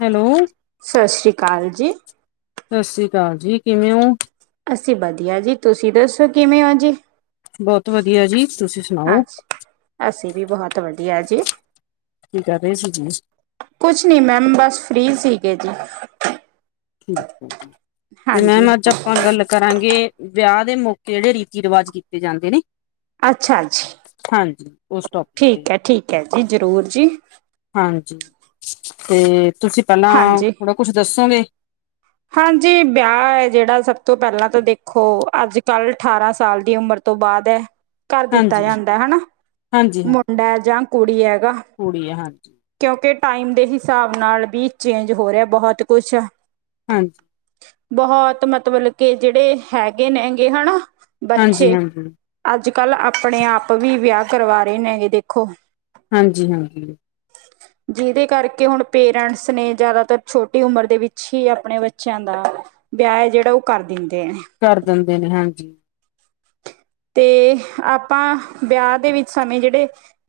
Hello. ਕਾਲ ਜੀ। ਸਤਿ ਸ੍ਰੀ ਅਕਾਲ ਜੀ ਕਿਵੇਂ ਹੋ? ਅੱਸੀਂ ਵਧੀਆ ਜੀ ਤੁਸੀਂ ਦੱਸੋ ਕਿਵੇਂ ਹੋ ਜੀ। ਬਹੁਤ ਵਧੀਆ ਜੀ। ਤੁਸੀਂ ਸੁਣਾਓ ਅੱਛਾ ਅਸੀਂ ਵੀ ਬਹੁਤ ਵਧੀਆ ਜੀ। ਕੀ ਕਰ ਰਹੇ ਸੀ ਜੀ ਕੁਝ ਨਹੀਂ ਮੈਮ ਬਸ ਫ੍ਰੀ ਸੀਗੇ ਜੀ। ਠੀਕ ਹੈ ਤੇ ਹਾਂਜੀ। ਮੈਮ ਅੱਜ ਹਾਂ, ਆਪਾਂ ਗੱਲ ਕਰਾਂਗੇ ਵਿਆਹ ਦੇ ਮੌਕੇ ਜਿਹੜੇ ਰੀਤੀ ਰਿਵਾਜ ਕੀਤੇ ਜਾਂਦੇ ਨੇ। ਅੱਛਾ ਜੀ ਹਾਂਜੀ ਉਸ ਟੋਪਿਕ ਤੇ ਠੀਕ ਹੈ, ਠੀਕ ਹੈ ਜੀ ਜ਼ਰੂਰ ਜੀ। ਹਾਂਜੀ ਤੇ ਤੁਸੀਂ ਪਹਿਲਾਂ ਹਾਂਜੀ। ਥੋੜਾ ਕੁਛ ਦੱਸੋਗੇ? ਹਾਂਜੀ ਵਿਆਹ ਹੈ ਜਿਹੜਾ ਸਭ ਤੋਂ ਪਹਿਲਾਂ ਤਾਂ ਦੇਖੋ ਅੱਜ ਕੱਲ ਅਠਾਰਾਂ ਸਾਲ ਦੀ ਉਮਰ ਤੋਂ ਬਾਅਦ ਹੈ। ਕਰ ਦਿੱਤਾ ਹਾਂਜੀ ਜਾਂਦਾ ਹੈਨਾ ਹਾਂਜੀ ਹਾਂਜੀ ਮੁੰਡਾ ਜਾਂ, ਕੁੜੀ ਹੈਗਾ। ਕੁੜੀ ਹੈ ਹਾਂਜੀ ਕਿਉਂਕਿ ਟਾਈਮ ਦੇ ਹਿਸਾਬ ਨਾਲ ਵੀ ਚੇਂਜ ਹੋ ਰਿਹਾ ਬਹੁਤ ਕੁਛ। ਹਾਂਜੀ। ਬਹੁਤ ਮਤਲਬ ਕੇ ਜਿਹੜੇ ਹੈਗੇ ਨੇ ਹੈਗੇ ਹਨਾ ਹਾਂਜੀ ਬੱਚੇ ਹਾਂਜੀ ਅੱਜ ਕੱਲ੍ਹ ਆਪਣੇ ਆਪ ਵੀ ਵਿਆਹ ਕਰਵਾ ਰਹੇ ਨੇਗੇ ਦੇਖੋ ਹਾਂਜੀ ਹਾਂਜੀ ਜਿਹਦੇ ਕਰਕੇ ਹੁਣ ਪੇਰੈਂਟਸ ਨੇ ਜ਼ਿਆਦਾਤਰ ਛੋਟੀ ਉਮਰ ਦੇ ਵਿੱਚ ਅਛੀ ਆਪਣੇ ਬੱਚਿਆਂ ਦਾ ਵਿਆਹ ਹੈ ਜਿਹੜਾ ਉਹ ਕਰਦੀ ਕਰ ਦਿੰਦੇ ਨੇ ਹਾਂਜੀ ਤੇ ਆਪਾਂ ਵਿਆਹ ਦੇ ਵਿੱਚ ਸਮੇਂ ਜਿਹੜੇ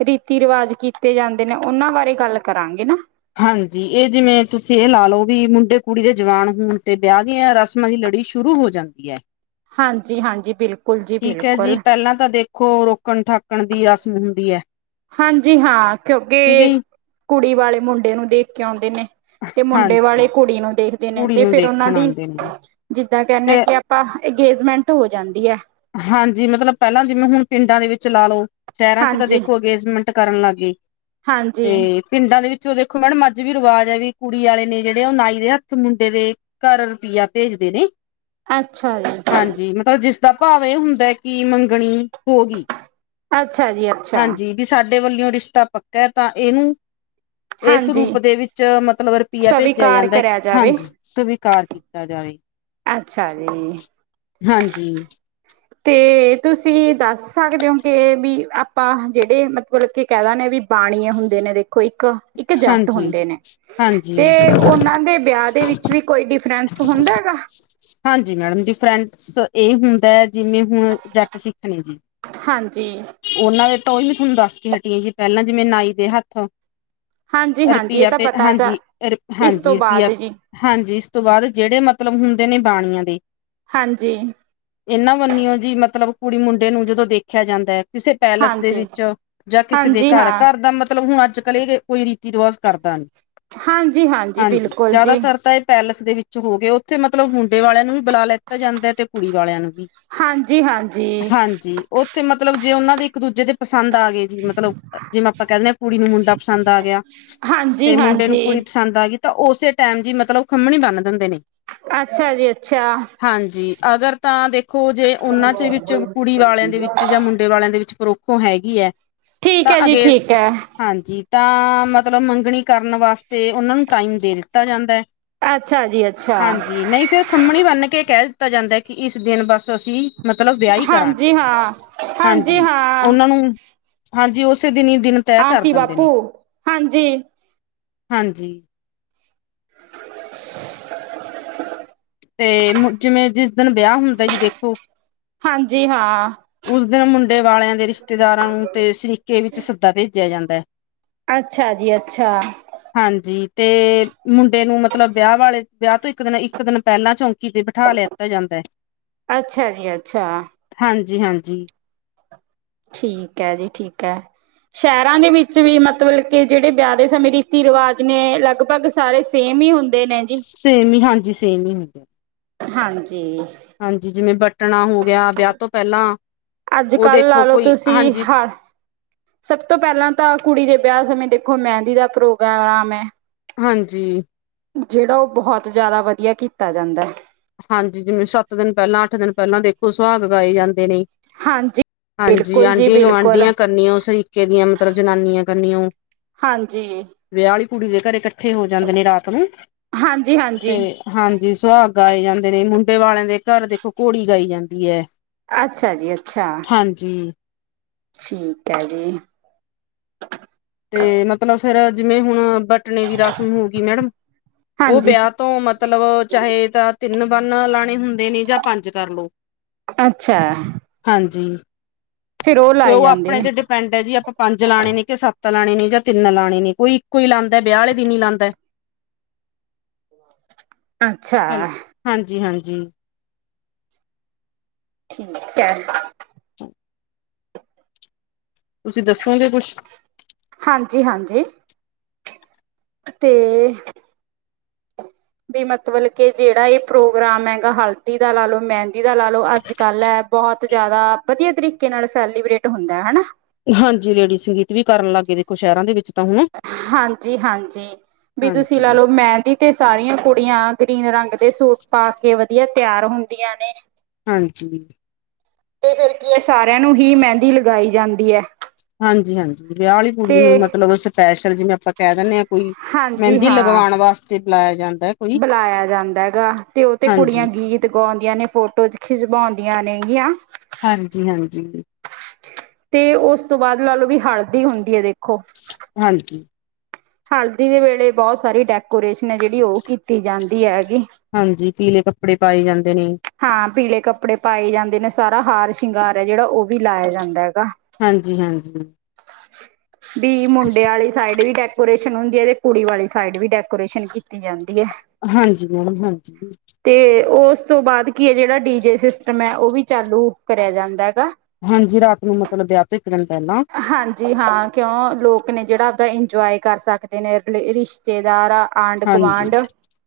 ਰੀਤੀ ਰਿਵਾਜ ਕੀਤੇ ਜਾਂਦੇ ਨੇ ਉਹਨਾਂ ਬਾਰੇ ਗੱਲ ਕਰਾਂਗੇ ਨਾ ਹਾਂਜੀ ਇਹ ਜਿਵੇਂ ਤੁਸੀਂ ਇਹ ਲਾ ਲੋਓ ਵੀ ਮੁੰਡੇ ਕੁੜੀ ਦੇ ਜਵਾਨ ਹੋਣ ਤੇ ਵਿਆਹ ਦੀਆਂ ਰਸਮਾਂ ਦੀ ੜੀ ਸ਼ੁਰੂ ਹੋ ਜਾਂਦੀ ਹੈ ਹਾਂਜੀ ਹਾਂਜੀ ਬਿਲਕੁਲ ਜੀ ਬਿਲਕੁਲ ਖੋ ਰੋਕਣ ਠਾਕਣ ਦੀ ਰਸਮ ਹੁੰਦੀ ਹੈ। ਹਾਂਜੀ ਹਾਂ ਠੀਕ ਹੈ ਕਿਉਂਕਿ ਜੀ ਕੁੜੀ ਵਾਲੇ ਮੁੰਡੇ ਨੂੰ ਦੇਖ ਕੇ ਆਉਂਦੇ ਨੇ। ਤੇ ਮੁੰਡੇ ਹਾਂਜੀ ਵਾਲੇ ਕੁੜੀ ਨੂੰ ਦੇਖਦੇ ਨੇ ਕੁੜੀ ਤੇ ਨੂੰ ਫਿਰ ਉਹਨਾਂ ਦੇਖਣ ਦੀ ਆਉਂਦੇ ਨੇ ਤੇ ਮੈ ਕਹਿਆ ਅੰਗੇਜਮੈਂਟ ਹੋ ਜਾਂਦੀ ਹੈ ਹਾਂਜੀ ਮਤਲਬ ਪਹਿਲਾਂ ਜਿਵੇਂ ਹੁਣ ਪਿੰਡਾਂ ਦੇ ਵਿੱਚ ਲਾ ਲਓ ਸ਼ਹਿਰਾਂ ਚ ਤਾਂ ਹਾਂਜੀ ਦੇਖੋ ਅੰਗੇਜਮੈਂਟ ਕਰਨ ਲੱਗ ਗਏ ਹਾਂਜੀ ਤੇ ਪਿੰਡਾਂ ਦੇ ਵਿੱਚ ਚ ਦੇਖੋ ਮੈਡਮ ਅੱਜ ਵੀ ਰਿਵਾਜ਼ ਆ ਵੀ ਕੁੜੀ ਵਾਲੇ ਨੇ ਜਿਹੜੇ ਉਹ ਨਾਈ ਦੇ ਹੱਥ ਮੁੰਡੇ ਦੇ ਘਰ ਰੁਪਈਆ ਭੇਜਦੇ [unintelligible] ਅੱਛਾ ਜੀ ਭਾਵੇਂ ਹੁੰਦਾ ਕਿ ਮੰਗਣੀ ਹੋ ਗਈ ਅੱਛਾ ਜੀ ਅੱਛਾ ਹਾਂਜੀ ਵੀ ਸਾਡੇ ਵੱਲਿਓ ਰਿਸ਼ਤਾ ਪੱਕਾ ਤਾਂ ਇਹਨੂੰ [inaudible] ਇਸ ਹਾਂਜੀ ਰੂਪ ਦੇ ਵਿੱਚ ਮਤਲਬ ਰੁਪਈਆ ਭੇਜਿਆ ਸਵੀਕਾਰ ਜਾਂਦਾ ਕਰਿਆ ਜਾਵੇ ਹਾਂਜੀ ਸਵੀਕਾਰ ਕੀਤਾ ਜਾਵੇ ਅੱਛਾ ਜੀ ਹਾਂਜੀ ਤੇ ਤੁਸੀਂ ਦੱਸ ਸਕਦੇ ਹੋ ਕਿ ਵੀ ਆਪਾਂ ਜਿਹੜੇ ਮਤਬਲ ਕੇ ਕਹਿ ਦਾ ਗੇ ਵੀ ਬਾਣੀਏ ਹੁੰਦੇ ਨੇ ਦੇਖੋ ਇੱਕ ਇੱਕ ਜੱਟ ਹਾਂਜੀ ਹੁੰਦੇ ਨੇ ਹਾਂਜੀ ਤੇ ਉਹਨਾਂ ਦੇ ਵਿਆਹ ਦੇ ਵਿੱਚ ਵੀ ਕੋਈ ਡਿਫਰੈਂਸ ਹੁੰ [inaudible] ਹਾਂਜੀ ਮੈਡਮ ਡੀਫਰੈਂਟਸ ਇਹ ਹੁੰਦਾ ਜਿਵੇਂ ਹੁਣ ਜੱਟ ਸਿੱਖ ਨੇ ਜੀ ਹਾਂਜੀ, ਉਹਨਾਂ ਦੇ ਤਾਂ ਉਹੀ ਮੈਂ ਤੁਹਾਨੂੰ ਦੱਸ ਕੇ ਹਟੀ ਆਂ ਜੀ ਪਹਿਲਾਂ ਜਿਵੇਂ ਨਾਈ ਦੇ ਹੱਥੋ ਹਾਂਜੀ-ਹਾਂਜੀ ਇਹ ਰੁਪਇਆ ਤਾਂ ਪ ਪਤਾ ਜਾ ਹਾਂਜੀ ਇਸ ਤੋਂ ਹਾਂਜੀ ਬਾਅਦ ਰੁਪਇਆ ਜੀ ਹਾਂਜੀ ਇਸ ਤੋਂ ਬਾਅਦ ਜਿਹੜੇ ਮਤਲਬ ਹੁੰਦੇ ਨੇ ਬਾਣੀਆਂ ਦੇ ਹਾਂਜੀ ਇਹਨਾਂ ਵਰਨੀਓ ਜੀ ਮਤਲਬ ਕੁੜੀ ਮੁੰਡੇ ਨੂੰ ਜਦੋਂ ਦੇਖਿਆ ਜਾਂਦਾ ਹੈ ਕਿਸੇ ਪੈਲੇਸ ਦੇ ਹਾਂਜੀ, ਵਿੱਚ ਜਾਂ ਕਿਸੇ ਦੇ ਹਾਂਜੀ ਘਰ ਹਾਂ। ਘਰ ਦਾ ਮਤਲਬ ਹੁਣ ਅੱਜ ਕੱਲ੍ਹ ਇਹ ਕੋਈ ਰਿਵਾਜ਼ ਕਰਦਾ ਹਾਂਜੀ-ਹਾਂਜੀ ਹਾਂਜੀ ਬਿਲਕੁਲ ਜੀ, ਜ਼ਿਆਦਾਤਰ ਤਾਂ ਇਹ ਪੈਲੇਸ ਦੇ ਵਿੱਚ ਹੋ ਗਏ ਉੱਥੇ ਮਤਲਬ ਮੁੰਡੇ ਵਾਲਿਆਂ ਨੂੰ ਵੀ ਬੁਲਾ ਲੀਤਾ ਜਾਂਦਾ ਹੈ ਤੇ ਕੁੜੀ ਵਾਲਿਆਂ ਨੂੰ ਵੀ ਹਾਂਜੀ ਹਾਂਜੀ ਹਾਂਜੀ ਉੱਥੇ ਮਤਲਬ ਜੇ ਉਹਨਾ ਦੇ ਇੱਕ ਦੂਜੇ ਦੇ ਪਸੰਦ ਆ ਗਏ ਜੀ ਮਤਲਬ ਜਿਵੇਂ ਆਪਾਂ ਕਹਿੰਦੇ ਹਾਂ ਕੁੜੀ ਨੂੰ ਮੁੰਡਾ ਪਸੰਦ ਆ ਗਿਆ ਤੇ ਮੁੰਡੇ ਨੂੰ ਹਾਂਜੀ-ਹਾਂਜੀ। ਕੁੜੀ ਪਸੰਦ ਆ ਗਈ ਤਾਂ ਉਸੇ ਟਾਈਮ ਜ ਮਤਲਬ ਉਹ ਖੰਮਣੀ ਬੰਨ ਦਿੰਦੇ ਨੇ ਅੱਛਾ ਜੀ ਅੱਛਾ ਹਾਂਜੀ ਅਗਰ ਤਾਂ ਦੇਖੋ ਜੇ ਉਹਨਾਂ ਚ ਵਿੱਚ ਕੁੜੀ ਵਾਲਿਆਂ ਦੇ ਵਿੱਚ ਜਾਂ ਮੁੰਡੇ ਵਾਲਿਆਂ ਦੇ ਵਿੱਚ ਪਰੁੱਖੋਂ ਹੈਗੀ ਹੈ ਠੀਕ ਤਾਂ ਐ ਜੀ ਅਗੇ ਠੀਕ ਐ। ਹਾਂਜੀ ਤਾਂ ਮਤਲਬ ਮੰਗਣੀ ਕਰਨ ਵਾਸਤੇ ਉਹਨਾਂ ਨੂੰ ਟਾਈਮ ਦੇ ਦਿੱਤਾ ਜਾਂਦਾ ਹੈ ਅੱਛਾ ਜੀ ਅੱਛਾ, ਹਾਂਜੀ ਨਹੀਂ ਫੇਰ ਖੰਮਣੀ ਬੰਨ ਕੇ ਕਹਿ ਦਿੱਤਾ ਜਾਂਦਾ ਹੈ ਕਿ ਇਸ ਦਿਨ ਬਸ ਅਸੀਂ ਮਤਲਬ ਵਿਆਹੀ ਕਰਾਂਗੇ ਹਾਂਜੀ ਹਾਂ, ਹਾਂਜੀ ਹਾਂ। ਉਹਨਾਂ ਨੂੰ ਹਾਂਜੀ ਉਸੇ ਦਿਨ ਦਿਨ ਤੈਅ ਕਰ ਆਸੀ ਦਿੰਦੇ ਵਾਤੂ ਨੇ ਹਾਂਜੀ ਹਾਂਜੀ ਤੇ ਜਿਵੇਂ ਜਿਸ ਦਿਨ ਵਿਆਹ ਹੁੰਦਾ ਜੀ ਦੇਖੋ ਹਾਂਜੀ ਹਾਂ, ਉਸ ਦਿਨ ਮੁੰਡੇ ਵਾਲਿਆਂ ਦੇ ਰਿਸ਼ਤੇਦਾਰਾਂ ਨੂੰ ਤੇਸਰੀ ਵਿੱਚ ਸੱਦਾ ਭੇਜਿਆਂ ਜਾਂਦਾ ਹੈ। ਅੱਛਾ ਜੀ ਅੱਛਾ। ਹਾਂਜੀ ਤੇ ਮੁੰਡੇ ਨੂੰ ਮਤਲਬ ਵਿਆਹ ਵਾਲੇ, ਵਿਆਹ ਤੋਂ ਇੱਕ ਦਿਨ ਇੱਕ ਇਕ ਦਿਨ ਪਹਿਲਾਂ ਚੌਂਕੀ ਤੇ ਬਿਠਾ ਲਿਆਤਾ ਜਾਂਦਾ ਐ। ਅੱਛਾ ਜੀ ਅੱਛਾ। ਹਾਂਜੀ ਹਾਂਜੀ। ਠੀਕ ਐ ਜੀ ਠੀਕ ਐ। ਸ਼ਹਿਰਾਂ ਦੇ ਵਿੱਚ ਵੀ, ਮਤਬਲ ਕੇ ਜਿਹੜੇ ਵਿਆਹ ਦੇ ਸਮੇਂ ਰੀਤੀ ਰਿਵਾਜ ਨੇ ਲਗਭਗ ਸਾਰੇ ਸੇਮ ਹੀ ਹੁੰ ਸੇਮ ਹੀ ਹਾਂਜੀ, ਸੇਮ ਹੀ ਹੁੰਦੇ ਨੇ ਹਾਂਜੀ ਹਾਂਜੀ, ਜਿਵੇਂ ਬ ਕੱਟਣਾ ਹੋ ਗਿਆ ਵਿਆਹ ਤੋਂ ਪਹਿਲਾਂ, ਅੱਜ ਉਹ ਕੱਲ੍ਹ ਲਾ ਦੇਖੋ ਲਓ ਕੋਈ ਤੁਸੀਂ ਹਾਂਜੀ। ਹਰ ਸਭ ਤੋਂ ਪਹਿਲਾਂ ਤਾਂ ਕੁੜੀ ਦੇ ਵਿਆਹ ਸਮੇਂ ਦੇਖੋ, ਮਹਿੰਦੀ ਦਾ ਪ੍ਰੋਗਰਾਮ ਐ ਹਾਂਜੀ। ਜਿਹੜਾ ਉਹ ਬਹੁਤ ਜ਼ਿਆਦਾ ਵਧੀਆ ਕੀਤਾ ਜਾਂਦਾ ਹੈ। ਹਾਂਜੀ, ਜਿਵੇਂ ਸੱਤ ਦਿਨ ਪਹਿਲਾਂ ਅੱਠ ਦਿਨ ਪਹਿਲਾਂ, ਦੇਖੋ ਸੁਹਾਗ ਗਾਏ ਜਾਂਦੇ ਨੇ। ਹਾਂਜੀ। ਹਾਂਜੀ, ਬਿਲਕੁਲ ਜੀ ਆਂਢੀ ਬਿਲਕੁਲ ਗੁਆਂਢੀਆਂ ਕਰਨੀਆ, ਉਹ ਸ਼ਰੀਕੇ ਦੀਆਂ ਮਤਲਬ ਜਨਾਨੀਆਂ ਕਰਨੀਆ, ਉਹ ਜੀ ਕੁੜੀ ਦੇ ਘਰ ਇਕੱਠੇ ਹੋ ਜਾਂਦੇ ਨੇ ਰਾਤ ਨੂੰ ਹਾਂਜੀ ਹਾਂਜੀ। ਤੇ ਹਾਂਜੀ ਸੁਹਾਗ ਗਾਏ ਜਾਂਦੇ ਨੇ, ਮੁੰਡੇ ਵਾਲਿਆਂ ਦੇ ਘਰ ਦੇਖੋ ਘੋੜੀ ਗਾਈ ਜਾਂਦੀ ਐ। ਅੱਛਾ ਜੀ ਅੱਛਾ। ਹਾਂਜੀ। ਠੀਕ ਐ ਜੀ। ਤੇ ਮਤਲਬ ਫੇਰ, ਜਿਵੇਂ ਹੁਣ ਬਟਣੇ ਦੀ ਰਸਮ ਹੋ ਗਈ ਮੈਡਮ ਉਹ ਹਾਂਜੀ ਵਿਆਹ ਤੋਂ, ਮਤਲਬ ਚਾਹੇ ਤਾਂ ਤਿੰਨ ਬੰਨ ਲਾਣੇ ਹੋਣ ਦੇ ਨੇ, ਜਾਂ ਪੰਜ ਕਰਲੋ ਅੱਛਾ। ਹਾਂਜੀ। ਫਿਰ ਤੇ ਲਾਏ ਉਹ ਜਾਂਦੇ ਆਪਣੇ ਨੇ ਤੇ ਡਿਪੈਂਡ ਐ, ਜੀ ਆਪਾਂ ਪੰਜ ਲਾਣੇ ਨੇ ਕਿ ਸੱਤ ਸੱਤਾ ਲਾਣੇ ਨੇ ਜਾਂ ਤਿੰਨ ਲਾਣੇ ਨੇ, ਕੋਈ ਇੱਕੋ ਹੀ ਲਾਉਂਦਾ ਵਿਆਹ ਵਾਲੇ ਦਿਨ ਹੀ ਲਾਂਦਾ ਏ ਅੱਛਾ ਹਾਂਜੀ ਹਾਂਜੀ। ਠੀ ਐ। ਤੁਸੀਂ ਦੱਸੋਗੇ ਕੁਛ ਹਾਂਜੀ ਹਾਂਜੀ। ਤੇ ਤੇ ਮਤਬਲ ਕੇ, ਜਿਹੜਾ ਇਹ ਪ੍ਰੋਗਰਾਮ ਹੈਗਾ, ਹਲਦੀ ਦਾ ਲਾਲੋ ਮਹਿੰਦੀ ਦਾ ਲਾਲੋ ਅੱਜ ਕੱਲ ਐ ਬਹੁਤ ਜ਼ਿਆਦਾ ਵਧੀਆ ਤਰੀਕੇ ਨਾਲ ਸੈਲੀਬ੍ਰੇਟ ਹੁੰਦਾ ਹਨਾ। ਹਾਂਜੀ ਲੇਡੀ ਸੰਗੀਤ ਵੀ ਕਰਨ ਲੱਗ ਗਏ ਦੇਖੋ ਸ਼ਹਿਰਾਂ ਦੇ ਵਿੱਚ ਤਾਂ ਹੁਣ ਹਾਂਜੀ ਹਾਂਜੀ। ਵੀ ਤੁਸੀਂ ਲਾ ਹਾਂਜੀ ਲੋਓ, ਮੈਦੀ ਤੇ ਸਾਰੀਆਂ ਕੁੜੀਆਂ ਗ੍ਰੀਨ ਰੰਗ ਦੇ ਸੂਟ ਪਾ ਕੇ ਵਧੀਆਂ ਤਿਆਰ ਹੁੰਦੀਆਂ ਨੇ। ਹਾਂਜੀ। ਤੇ ਫਿਰ ਕੀ, ਇਹ ਸਾਰਿਆਂ ਨੂੰ ਹੀ ਮਹਿੰਦੀ ਲਗਾਈ ਜਾਂਦੀ ਐ। ਹਾਂਜੀ ਹਾਂਜੀ, ਵਿਆਹ ਵਾਲੀ ਕੁੜੀ ਨੂੰ ਮਤਲਬ ਸਪੈਸ਼ਲ ਜਿਵੇਂ ਆਪਾਂ ਕਹਿ ਦਿੰਦੇ ਐ ਕੋਈ ਹਾਂਜੀ ਮਹਿੰਦੀ ਹਾਂ ਲਗਵਾਉਣ ਵਾਸਤੇ ਬਲਾਇਆ ਜਾਂਦਾ। ਹੈ ਕੋਈ ਬੁਲਾਇਆ ਜਾਂਦਾ ਹੈਗਾ, ਤੇ ਉਹ ਤੇ ਹਾਂਜੀ ਕੁੜੀਆਂ ਗੀਤ ਗਾਉਂਦੀਆਂ ਨੇ ਫੋਟੋ ਖਿਚਵਾਉਂਦੀਆਂ ਨੇਗੀਆਂ। ਹਾਂਜੀ ਹਾਂਜੀ। ਤੇ, ਉਸ ਤੋਂ ਬਾਅਦ ਲਾ ਲਓ, ਵੀ ਹਲਦੀ ਹੁੰਦੀ ਹੈ ਦੇਖੋ। ਹਾਂਜੀ। ਹਲਦੀ ਦੇ ਵੇਲੇ ਬਹੁਤ ਸਾਰੀ ਡੈਕੋਰੇਸ਼ਨ ਐ, ਜਿਹੜੀ ਉਹ ਕੀਤੀ ਜਾਂਦੀ ਹੈਗੀ। ਹਾਂਜੀ ਪੀਲੇ ਕੱਪੜੇ ਪਾਏ ਜਾਂਦੇ ਨੇ ਹਾਂ, ਪੀਲੇ ਕੱਪੜੇ ਪਾਏ ਜਾਂਦੇ ਨੇ ਸਾਰਾ ਹਾਰ ਸ਼ਿੰਗਾਰ ਐ, ਜਿਹੜਾ ਉਹ ਵੀ ਲਾਇਆਂ ਜਾਂਦਾ ਹੈਗਾ। ਹਾਂਜੀ ਹਾਂਜੀ ਡੀ ਮੋ ਹੁੰਦੀ ਹੈ ਤੇ ਕੁੜੀ ਵਾਲੀ ਸਾਈਡ ਵੀ ਡੈਕੋਰੇਸ਼ਨ ਕੀਤੀ ਜਾਂਦੀ ਕਿਤੀ ਐ ਹਾਂਜੀ ਮੈਡਮ ਹਾਂਜੀ ਤੇ ਉਸ ਉਸ ਤੋਂ ਬਾਅਦ ਕੀ ਇਹ ਜਿਹੜਾ ਡੀ ਜੇ ਸਿਸਟਮ ਹੈ ਉਹ ਵੀ ਚਾਲੂ ਕਰਿਆ ਜਾਂਦਾ ਹੈਗਾ ਹਾਂਜੀ ਰਾਤ ਨੂੰ ਮਤਲਬ ਵਿਆਹ ਤੋਂ ਇੱਕ ਦਿਨ ਪਹਿਲਾਂ ਹਾਂਜੀ ਹਾਂ ਕਿਉਂ ਲੋਕ ਲੋਕ ਨੇ ਜਿਹੜਾ ਆਪਦਾ ਇੰਜੋਏ ਕਰ ਸਕਦੇ ਨੇ ਰਿਸ਼ਤੇਦਾਰ ਆ ਆਂਡ ਹਾਂਜੀ, ਕਵਾਂਡ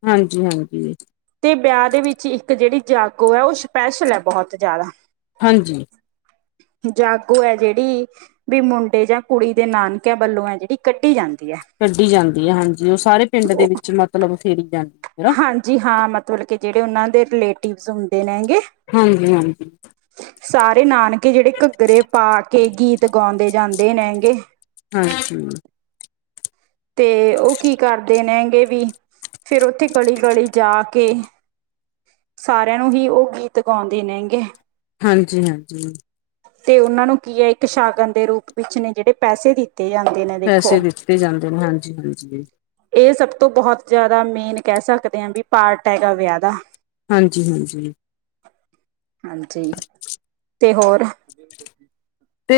ਹਾਂਜੀ, ਹਾਂਜੀ, ਤੇ ਵਿਆਹ ਦੇ ਵਿੱਚ ਇੱਕ ਜਿਹੜੀ ਜਾਗੋ ਹੈਂ ਉਹ ਸਪੈਸ਼ਲ ਹੈ ਬਹੁਤ ਜ਼ਿਆਦਾ ਹਾਂਜੀ ਜਾਗੋ ਹੈ ਜਿਹੜੀ ਵੀ ਮੁੰਡੇ ਜਾਂ ਕੁੜੀ ਦੇ ਨਾਨਕਿਆਂ ਵੱਲੋਂ ਐ ਜਿਹੜੀ ਕੱਢੀ ਜਾਂਦੀ ਹੈ ਕੱਢੀ ਜਾਂਦੀ ਹੈ ਹਾਂਜੀ ਉਹ ਸਾਰੇ ਪਿੰਡ ਦੇ ਉਹ ਵਿੱਚ ਮਤਲਬ ਫੇਰੀ ਜਾਂਦੀ ਹੈ ਹਾਂਜੀ ਹਾਂ ਮਤਲਬ ਕੇ ਜਿਹੜੇ ਉਹਨਾਂ ਦੇ ਰਿਲੇਟਿਵ ਹੁੰਦੇ ਨੇ ਹਾਂਜੀ ਹਾਂਜੀ ਸਾਰੇ ਨਾਨਕੇ ਜਿਹੜੇ ਘਗਰੇ ਪਾ ਕੇ ਗੀਤ ਗਾਉਂਦੇ ਜਾਂਦੇ ਨੇ ਹਾਂਜੀ ਤੇ ਉਹ ਕੀ ਕਰਦੇ ਨੈ ਗੇ ਵੀ ਫੇਿਰ ਉੱਥੇ ਗਲੀ ਗਲੀ ਜਾ ਕੇ ਸਾਰਿਆਂ ਨੂੰ ਹੀ ਉਹ ਗੀਤ ਗਾਉਂਦੇ ਨੇਗੇ ਹਾਂਜੀ ਹਾਂਜੀ ਤੇ ਉਹਨਾਂ ਨੂੰ ਕੀ ਹੈ ਇੱਕ ਸ਼ਾਗਨ ਦੇ ਰੂਪ ਵਿੱਚ ਨੇ ਜਿਹੜੇ ਪੈਸੇ ਦਿੱਤੇ ਜਾਂਦੇ ਨੇ ਪੈਸੇ ਦੇਖੋ ਦਿੱਤੇ ਜਾਂਦੇ ਨੇ ਹਾਂਜੀ, ਹਾਂਜੀ, ਇਹ ਸਭ ਤੋਂ ਬਹੁਤ ਜ਼ਿਆਦਾ ਮੇਨ ਕਹਿ ਸਕਦੇ ਹਾਂ ਵੀ ਪਾਰਟ ਹੈਗਾ ਵਿਆਹ ਦਾ ਹਾਂਜੀ ਹਾਂਜੀ ਹਾਂਜੀ ਤੇ ਹੋਰ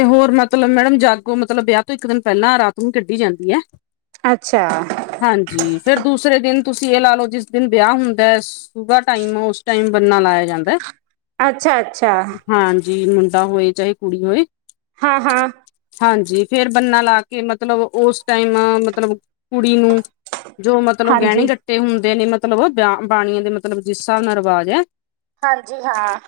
ਤੇ ਹੋਰ ਮਤਲਬ ਮੈਡਮ ਜਾਗੋ ਮਤਲਬ ਵਿਆਹ ਤੋਂ ਇੱਕ ਦਿਨ ਪਹਿਲਾਂ ਰਾਤ ਨੂੰ ਕੱਢੀ ਜਾਂਦੀ ਹੈ ਅੱਛਾ ਹਾਂਜੀ ਫਿਰ ਦੂਸਰੇ ਦਿਨ ਤੁਸੀਂ ਇਹ ਲਾ ਲਓ ਜਿਸ ਦਿਨ ਵਿਆਹ ਹੁੰਦਾ ਹੈ ਸੂਗਾ ਨੂੰ ਉਸ ਟਾਈਮ ਬੰਨਾ ਲਾਇਆ ਜਾਂਦਾ ਅੱਛਾ ਅੱਛਾ ਜੀ ਹੁਣ ਤਾ ਹੋਏ ਚਾਹੀ ਕੁੜੀ ਕੋਈ ਹਾਂ ਹਾਂ ਹਾਂਜੀ ਫੇਰ ਬੰਨਾ ਲਾ ਕੇ ਮਤਲਬ ਉਸ ਟਾਈਮ ਮਤਲਬ ਕੁੜੀ ਨੂੰ ਜੋ ਮਤਲਬ ਗਹਿਣੇ ਹਾਂਜੀ ਗੱਟੇ ਹੁੰਦੇ ਨੇ ਮਤਲਬ ਬਾਣੀਆਂ ਦੇ ਮਤਲਬ ਜਿਸ ਹਿਸਾਬ ਨਾਲ ਰਿਵਾਜ਼ ਹੈ ਹਾਂਜੀ ਹਾਂ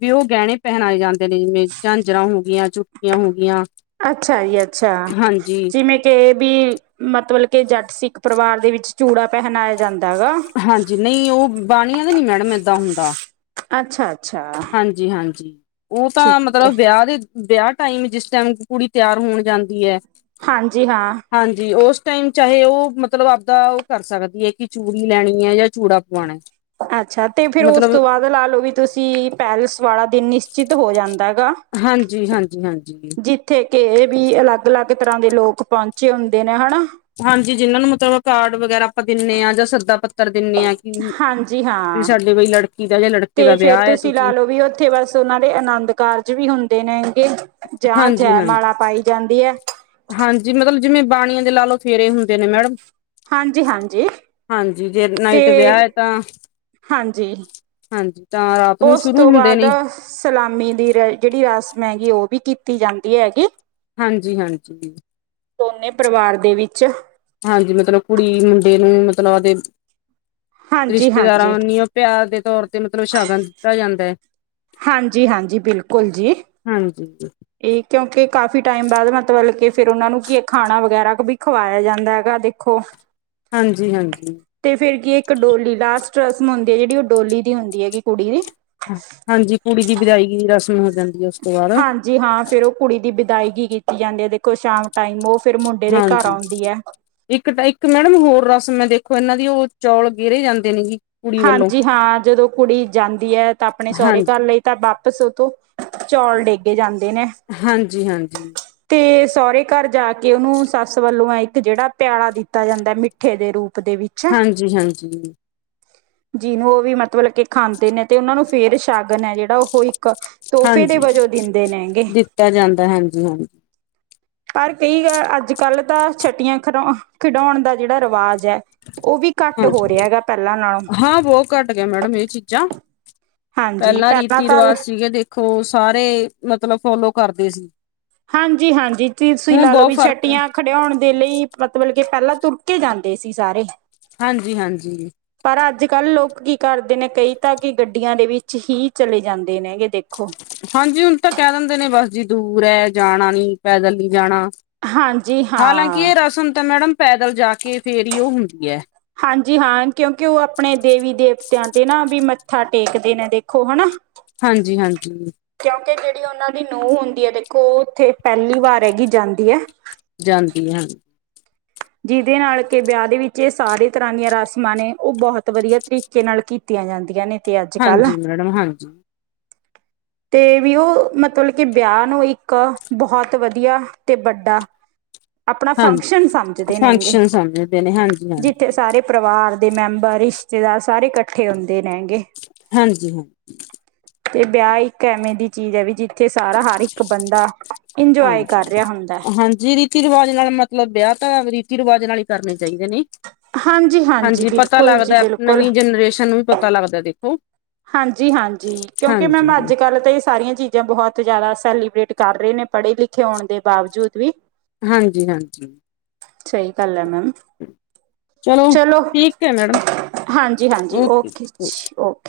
ਪੀ ਉਹ ਗਹਿਣੇ ਪਹਿਨਾਏ ਜਾਂਦੇ ਨੇ ਜਿਵੇਂ ਝਾਂਜਰਾਂ ਹੁਦੀਆਂ ਚੁਟਕੀਆਂ ਹੁਦੀਆਂ ਅੱਛਾ ਈ ਅੱਛਾ ਜਿਵੇਂ ਕੇ ਵੀ ਮਤਲਬ ਕੇ ਜੱਟ ਸਿੱਖ ਪਰਿਵਾਰ ਦੇ ਵਿੱਚ ਚੂੜਾ ਪਹਿਨਾਇਆ ਜਾਂ ਹਾਂਜੀ, ਨਹੀਂ ਉਹ ਬਾਣੀਆਂ ਨਹੀ ਮੈਡਮ ਏਦਾਂ ਹੁੰਦਾ। ਅੱਛਾ, ਅੱਛਾ ਹਾਂਜੀ-ਹਾਂਜੀ ਉਹ ਤਾਂ ਠੀਕ ਹੈ ਮਤਲਬ ਵਿਆਹ ਦੀ, ਵਿਆਹ ਟਾਈਮ, ਜਿਸ ਟਾਈਮ ਕੁੜੀ ਤਿਆਰ ਹੋਣ ਜਾਂਦੀ ਏ। ਹਾਂਜੀ ਹਾਂ, ਟਾਈਮ ਚਾਹੇ ਉਹ ਮਤਲਬ ਆਪਦਾ ਉਹ ਕਰ ਸਕਦੀ ਹੈ, ਕਿ ਚੂੜੀ ਲੈਣੀ ਐ ਜਾਂ ਚੂੜਾ। ਪਵਾਉਣਾ ਅੱਛਾ, ਤੇ ਫੇਰ ਉਸ ਮਤਲਬ ਤੋਂ ਬਾਅਦ ਲਾ ਲਓ, ਵੀ ਤੁਸੀਂ ਪੈਲਸ ਵਾਲਾ ਦਿਨ ਨਿਚਿਤ ਹੋ ਜਾਂਦਾ ਏ ਗਾ। ਹਾਂਜੀ-ਹਾਂਜੀ-ਹਾਂਜੀ, ਕੇ ਏ ਵੀ ਅਲੱਗ-ਅਲੱਗ ਤਰ੍ਹਾਂ ਦੇ ਲੋਕ ਪਹੁੰਚੇ ਹੁੰਦੇ ਨੇ ਹਨਾ। ਹਾਂਜੀ, ਜਿਹਨਾਂ ਨੂੰ ਮਤਲਬ ਕਾਰਡ ਵਗੈਰਾ ਆਪਾਂ ਦਿਨੇ ਆ ਜਾਂ ਸੱਦਾ ਪਤ ਪੱਤਰ ਦਿਨੇ ਆ ਕਿ, ਹਾਂਜੀ ਵੀ ਹਾਂ ਸਾਡੇ ਬਈ ਲੜਕੀ ਦਾ ਜਾਂ ਲੜਕੇ ਦਾ ਤੇ ਫੇਰ ਵਿਆਹ ਐ ਲਾ ਤੁਸੀਂ ਲਓ ਵੀ ਉੱਥੇ ਬਸ ਉਹਨਾਂ ਦੇ ਆਨੰਦ ਕਾਰਜ ਵੀ ਹੁੰ ਪਾਈ ਜਾਂਦੀ ਹੈ ਹਾਂਜੀ-ਹਾਂਜੀ-ਹਾਂਜੀ ਮਤਲਬ, ਜਿਵੇਂ ਬਾਣੀਆਂ ਦੇ ਲਾ ਲੋ ਫੇਰੇ ਹੁੰਦੇ ਨੇ ਮੈਡਮ ਹਾਂਜੀ ਹਾਂਜੀ ਹਾਂਜੀ, ਜੇ ਤੇ ਨਾਈਟ ਵਿਆਹ ਐ ਤਾਂ ਹਾਂਜੀ, ਹਾਂਜੀ ਤਾਂ ਰਾਤ ਨੂੰ ਉਸ ਸ਼ੁਰੂ ਤੋਂ ਹੁੰਦੇ ਬਾਅਦ ਨੇ ਸਲਾਮੀ ਦੀ ਜਿਹੜੀ ਰਸਮ ਐ, ਉਹ ਵੀ ਕੀਤੀ ਜਾਂਦੀ ਐ ਗੀ। ਹਾਂਜੀ-ਹਾਂਜੀ। ਦੋਨੇ ਪਰਿਵਾਰ ਦੇ ਵਿੱਚ ਹਾਂਜੀ, ਮਤਲਬ ਕੁੜੀ ਮੁੰਡੇ ਨੂੰ ਮਤਲਬ ਉਹਦੇ ਹਾਂਜੀ ਰਿਸ਼ਤੇਦਾਰਾਂ ਹਾਂਜੀ ਉਹ ਪਿਆਰ ਦੇ ਤੌਰ ਤੇ ਮਤਲਬ ਸ਼ਗਨ ਦਿੱਤਾ ਜਾਂਦਾ ਹੈ। ਹਾਂਜੀ-ਹਾਂਜੀ ਬਿਲਕੁਲ ਜੀ। ਹਾਂਜੀ ਇਹ ਕਿਉਂਕਿ ਕਾਫੀ ਟਾਈਮ ਬਾਅਦ ਮਤਲਬ ਕੇ ਫਿਰ ਉਹਨਾ ਨੂੰ ਕੀ ਖਾਣਾ ਵਗੈਰਾ ਵੀ ਖਵਾਇਆ ਜਾਂਦਾ ਐ ਗਾ। ਦੇਖੋ, ਹਾਂਜੀ ਹਾਂਜੀ ਤੇ ਫਿਰ ਕੀ ਇੱਕ ਡੋਲੀ ਡਾਸ ਰਸਮ ਹੁੰਦੀ ਹੈ, ਜਿਹੜੀ ਉਹ ਡੋਲੀ ਦੀ ਹੁੰਦੀ ਹੈਗੀ ਕੁੜੀ ਦੀ। ਹਾਂਜੀ ਕੁੜੀ ਦੀ ਵਿਦਾਈ ਦੀ ਰਸਮ ਹੋ ਜਾਂਦੀ ਹੈ ਉਸ ਤੋਂ ਬਾਅਦ ਹਾਂਜੀ, ਹਾਂ ਫੇਰ ਉਹ ਕੁੜੀ ਦੀ ਵਿਦਾਇਗੀ ਕੀਤੀ ਜਾਂਦੀ ਐ ਦੇਖੋ ਸ਼ਾਮ ਟਾਈਮ ਔ ਹਾਂਜੀ, ਇੱਕ-ਇੱਕ ਮੈਡਮ ਹੋਰ ਰਸਮ ਮੈਂ ਦੇਖੋ ਇਹਨਾਂ ਦੀ ਉਹੋ। ਚੌਲ ਗੇਰੇ ਜਾਂਦੇ ਨੇ ਜੀ। ਕੁੜੀ ਵੱਲੋਂ ਹਾਂਜੀ ਹਾਂ, ਜਦੋਂ ਕੁੜੀ ਜਾਂਦੀ ਹੈ, ਤਾਂ ਆਪਣੇ ਸਹੁਰੇ ਹਾਂਜੀ ਘਰ ਲਈ ਤਾਂ ਵਾਪਿਸ ਉਤੋ ਚੌਲ ਡੇਗੇ ਜਾਂਦੇ ਨੇ ਹਾਂਜੀ-ਹਾਂਜੀ। ਤੇ ਸਹੁਰੇ ਘਰ ਜਾ ਕੇ ਉਨੂੰ ਸੱਸ ਵੱਲੋਂ ਇੱਕ ਜਿਹੜਾ ਪਿਆਲਾ ਦਿੱਤਾ ਜਾਂਦਾ ਮਿੱਠੇ ਦੇ ਰੂਪ ਦੇ ਵਿੱਚ ਹਾਂਜੀ-ਹਾਂਜੀ। ਜਿਹਨੂੰ ਉਹ ਵੀ ਮਤਲਬ ਕੇ ਖਾਂਦੇ, ਨੇ ਤੇ ਉਹਨਾਂ ਨੂੰ ਫਿਰ ਸ਼ਗਨ ਐ ਜਿਹੜਾ ਉਹ ਕੋਈ ਤੋਹਫ਼ੇ ਦੇ ਹਾਂਜੀ ਵਜੋਂ ਦਿੰਦੇ ਨੇ ਗੇ। ਦਿੱਤਾ ਜਾਂਦਾ ਹਾਂਜੀ ਹਾਂਜੀ ਪਰ ਕਈ ਅੱਜ-ਕੱਲ੍ਹ ਤਾਂ ਛੱਟੀਆਂ ਖਿਡੌਉਣ ਦਾ ਜਿਹੜਾ ਰਿਵਾਜ਼ ਹਾਂਜੀ, ਨਾਲੋਂ ਹਾਂ ਬਹੁਤ ਘੱਟ ਗਿਆ ਮੈਡਮ ਇਹ ਚੀਜ਼ਾਂ। ਹਾਂਜੀ ਪਹਿਲਾਂ ਰੀਤੀ ਤਾਂ ਰਿਵਾਜ਼ ਸੀ ਗੇ ਦੇਖੋ, ਸਾਰੇ ਮਤਲਬ ਫੋਲੋ ਕਰਦੇ ਸੀ। ਹਾਂਜੀ-ਹਾਂਜੀ, ਤੁਸੀਂ ਹੁਣ ਲਾ ਲਓ ਬਹੁਤ ਵੀ ਫ਼ਰਕ ਹੈ। ਛੱਟੀਆਂ ਖਡਿਆਉਣ ਦੇ ਲਈ ਮਤਲਬ ਕਿ ਪਹਿਲਾਂ ਤੁਰ ਕੇ ਜਾਂਦੇ ਸੀ ਸਾਰੇ। ਹਾਂਜੀ-ਹਾਂਜੀ। ਪਰ ਅੱਜ-ਕੱਲ੍ਹ ਲੋਕ ਕੀ ਕਰਦੇ ਨੇ ਕਈ ਤਾਂ ਕਿ ਗੱਡੀਆਂ ਦੇ ਵਿੱਚ ਹੀ ਚਲੇ ਜਾਂਦੇ ਨੇ ਗੇ ਦੇਖ ਹਾਂਜੀ, ਹੁਣ ਤਾਂ ਕਹਿ ਦਿੰਦੇ ਨੇ ਬਸ ਜੀ ਦੂਰ ਹੈ, ਜਾਣਾ ਨੀ ਪੈਦਲ ਨੀ ਜਾਣਾ ਹਾਂਜੀ ਹਾਲਾਂ ਕਿ ਹਾਂ ਐ ਰਸਮ ਤਾਂ ਮੈਡਮ ਪੈਦਲ ਜਾ ਕੇ ਫੇਰ ਹੀ ਉਹ ਹੁੰਦੀ ਹੈ ਹਾਂਜੀ, ਹਾਂ ਕਿਉਂਕਿ ਉਹ ਆਪਣੇ ਦੇਵੀ-ਦੇਵ ਤੇ ਆਂਦੇ ਨਾ ਵੀ ਮੱਥਾ ਟੇਕਦੇ ਨੇ ਦੇਖੋ ਹਨਾ। ਹਾਂਜੀ-ਹਾਂਜੀ। ਜਿਹੀ ਉਹਨਾਂ ਦੀ ਨੂੰਹ ਹੁੰਦੀ ਐ ਦੇਖੋ, ਉਹ ਉੱਥੇ ਪਹਿਲੀ ਵਾਰ ਹੈਗੀ ਜਾਂਦੀ ਹੈ। ਜਾਂਦੀ ਹਾਂ‌। ਜਿਹਦੇ ਨਾਲ ਕਿ ਵਿਆਹ ਦੇ ਵਿੱਚ ਇਹ ਸਾਰੇ ਤਰ੍ਹਾਂ ਦੀਆਂ ਰਸਮਾਂ ਨੇ ਉਹ ਬਹੁਤ ਵਧੀਆ ਤਰੀਕੇ ਨਾਲ ਕੀਤੀਆਂ ਜਾਂਦੀਆਂ ਨੇ। ਤੇ ਅੱਜ ਕੱਲ੍ਹ ਹਾਂਜੀ ਮੈਡਮ ਹਾਂਜੀ। ਤੇ ਵੀ ਉਹ ਮਤਲਬ ਕਿ ਵਿਆਹ ਨੂੰ ਇੱਕ ਬਹੁਤ ਵਧੀਆ ਤੇ ਵਡਾ ਆਪਣਾ ਹਾਂਜੀ ਫੰਕਸ਼ਨ ਸਮਝਦੇ ਨੇ ਗੇ। ਫੰਕਸ਼ਨ ਸਮਝਦੇ ਨੇ ਹਾਂਜੀ ਹਾਂਜੀ ਜਿੱਥੇ ਸਾਰੇ ਪਰਿਵਾਰ ਦੇ ਮੈਂਬਰ ਰਿਸ਼ਤੇਦਾਰ ਸਾਰੇ ਇਕੱਠੇ ਹੁੰਦੇ ਨੇਗੇ ਹਾਂਜੀ ਹਾਂ। ਤੇ ਵਿਆਹ ਇੱਕ ਐਵੇਂ ਦੀ ਚੀਜ਼ ਹੈ ਵੀ ਜਿੱਥੇ ਸਾਰਾ ਹਰ ਇੱਕ ਬੰਦਾ ਇੰਜੋਏ ਹਾਂਜੀ ਕਰ ਰਿਹਾ ਹੁੰਦਾ ਹਾਂਜੀ ਰੀਤੀ ਰਿਵਾਜ ਨਾਲ ਮਤਲਬ ਵਿਆਹ ਤਾਂ ਰੀਤੀ ਰਿਵਾਜ ਨਾਲ ਹੀ ਕਰਨੇ ਚਾਹੀਦੇ ਨੇ। ਹਾਂਜੀ ਹਾਂਜੀ ਪਤਾ ਬਿਲਕੁਲ ਜੀ ਲੱਗਦਾ ਬਿਲਕੁਲ ਨਵੀਂ ਜਨਰੇਸ਼ਨ ਨੂੰ ਵੀ ਪਤਾ ਲੱਗਦਾ ਦੇਖੋ। ਹਾਂਜੀ ਹਾਂਜੀ ਕਿਉਂਕਿ ਮੈਮ ਹਾਂਜੀ ਅੱਜ ਕੱਲ ਤਾਂ ਇਹ ਸਾਰੀਆਂ ਚੀਜ਼ਾਂ ਬਹੁਤ ਜ਼ਿਆਦਾ ਸੈਲੀਬ੍ਰੇਟ ਕਰ ਰੇ ਨੇ ਪੜੇ-ਲਿਖੇ ਹੋਨ ਦੇ ਬਾਵਜੂਦ ਵੀ ਹਾਂਜੀ, ਹਾਂਜੀ। ਸਹੀ ਗੱਲ ਏ ਮੈਮ। [inaudible] ਚਲੋ, ਠੀਕ ਏ ਮੈਡਮ। ਹਾਂਜੀ-ਹਾਂਜੀ ਔਕੇ। ਓਕੇ ਜੀ ਓਕੇ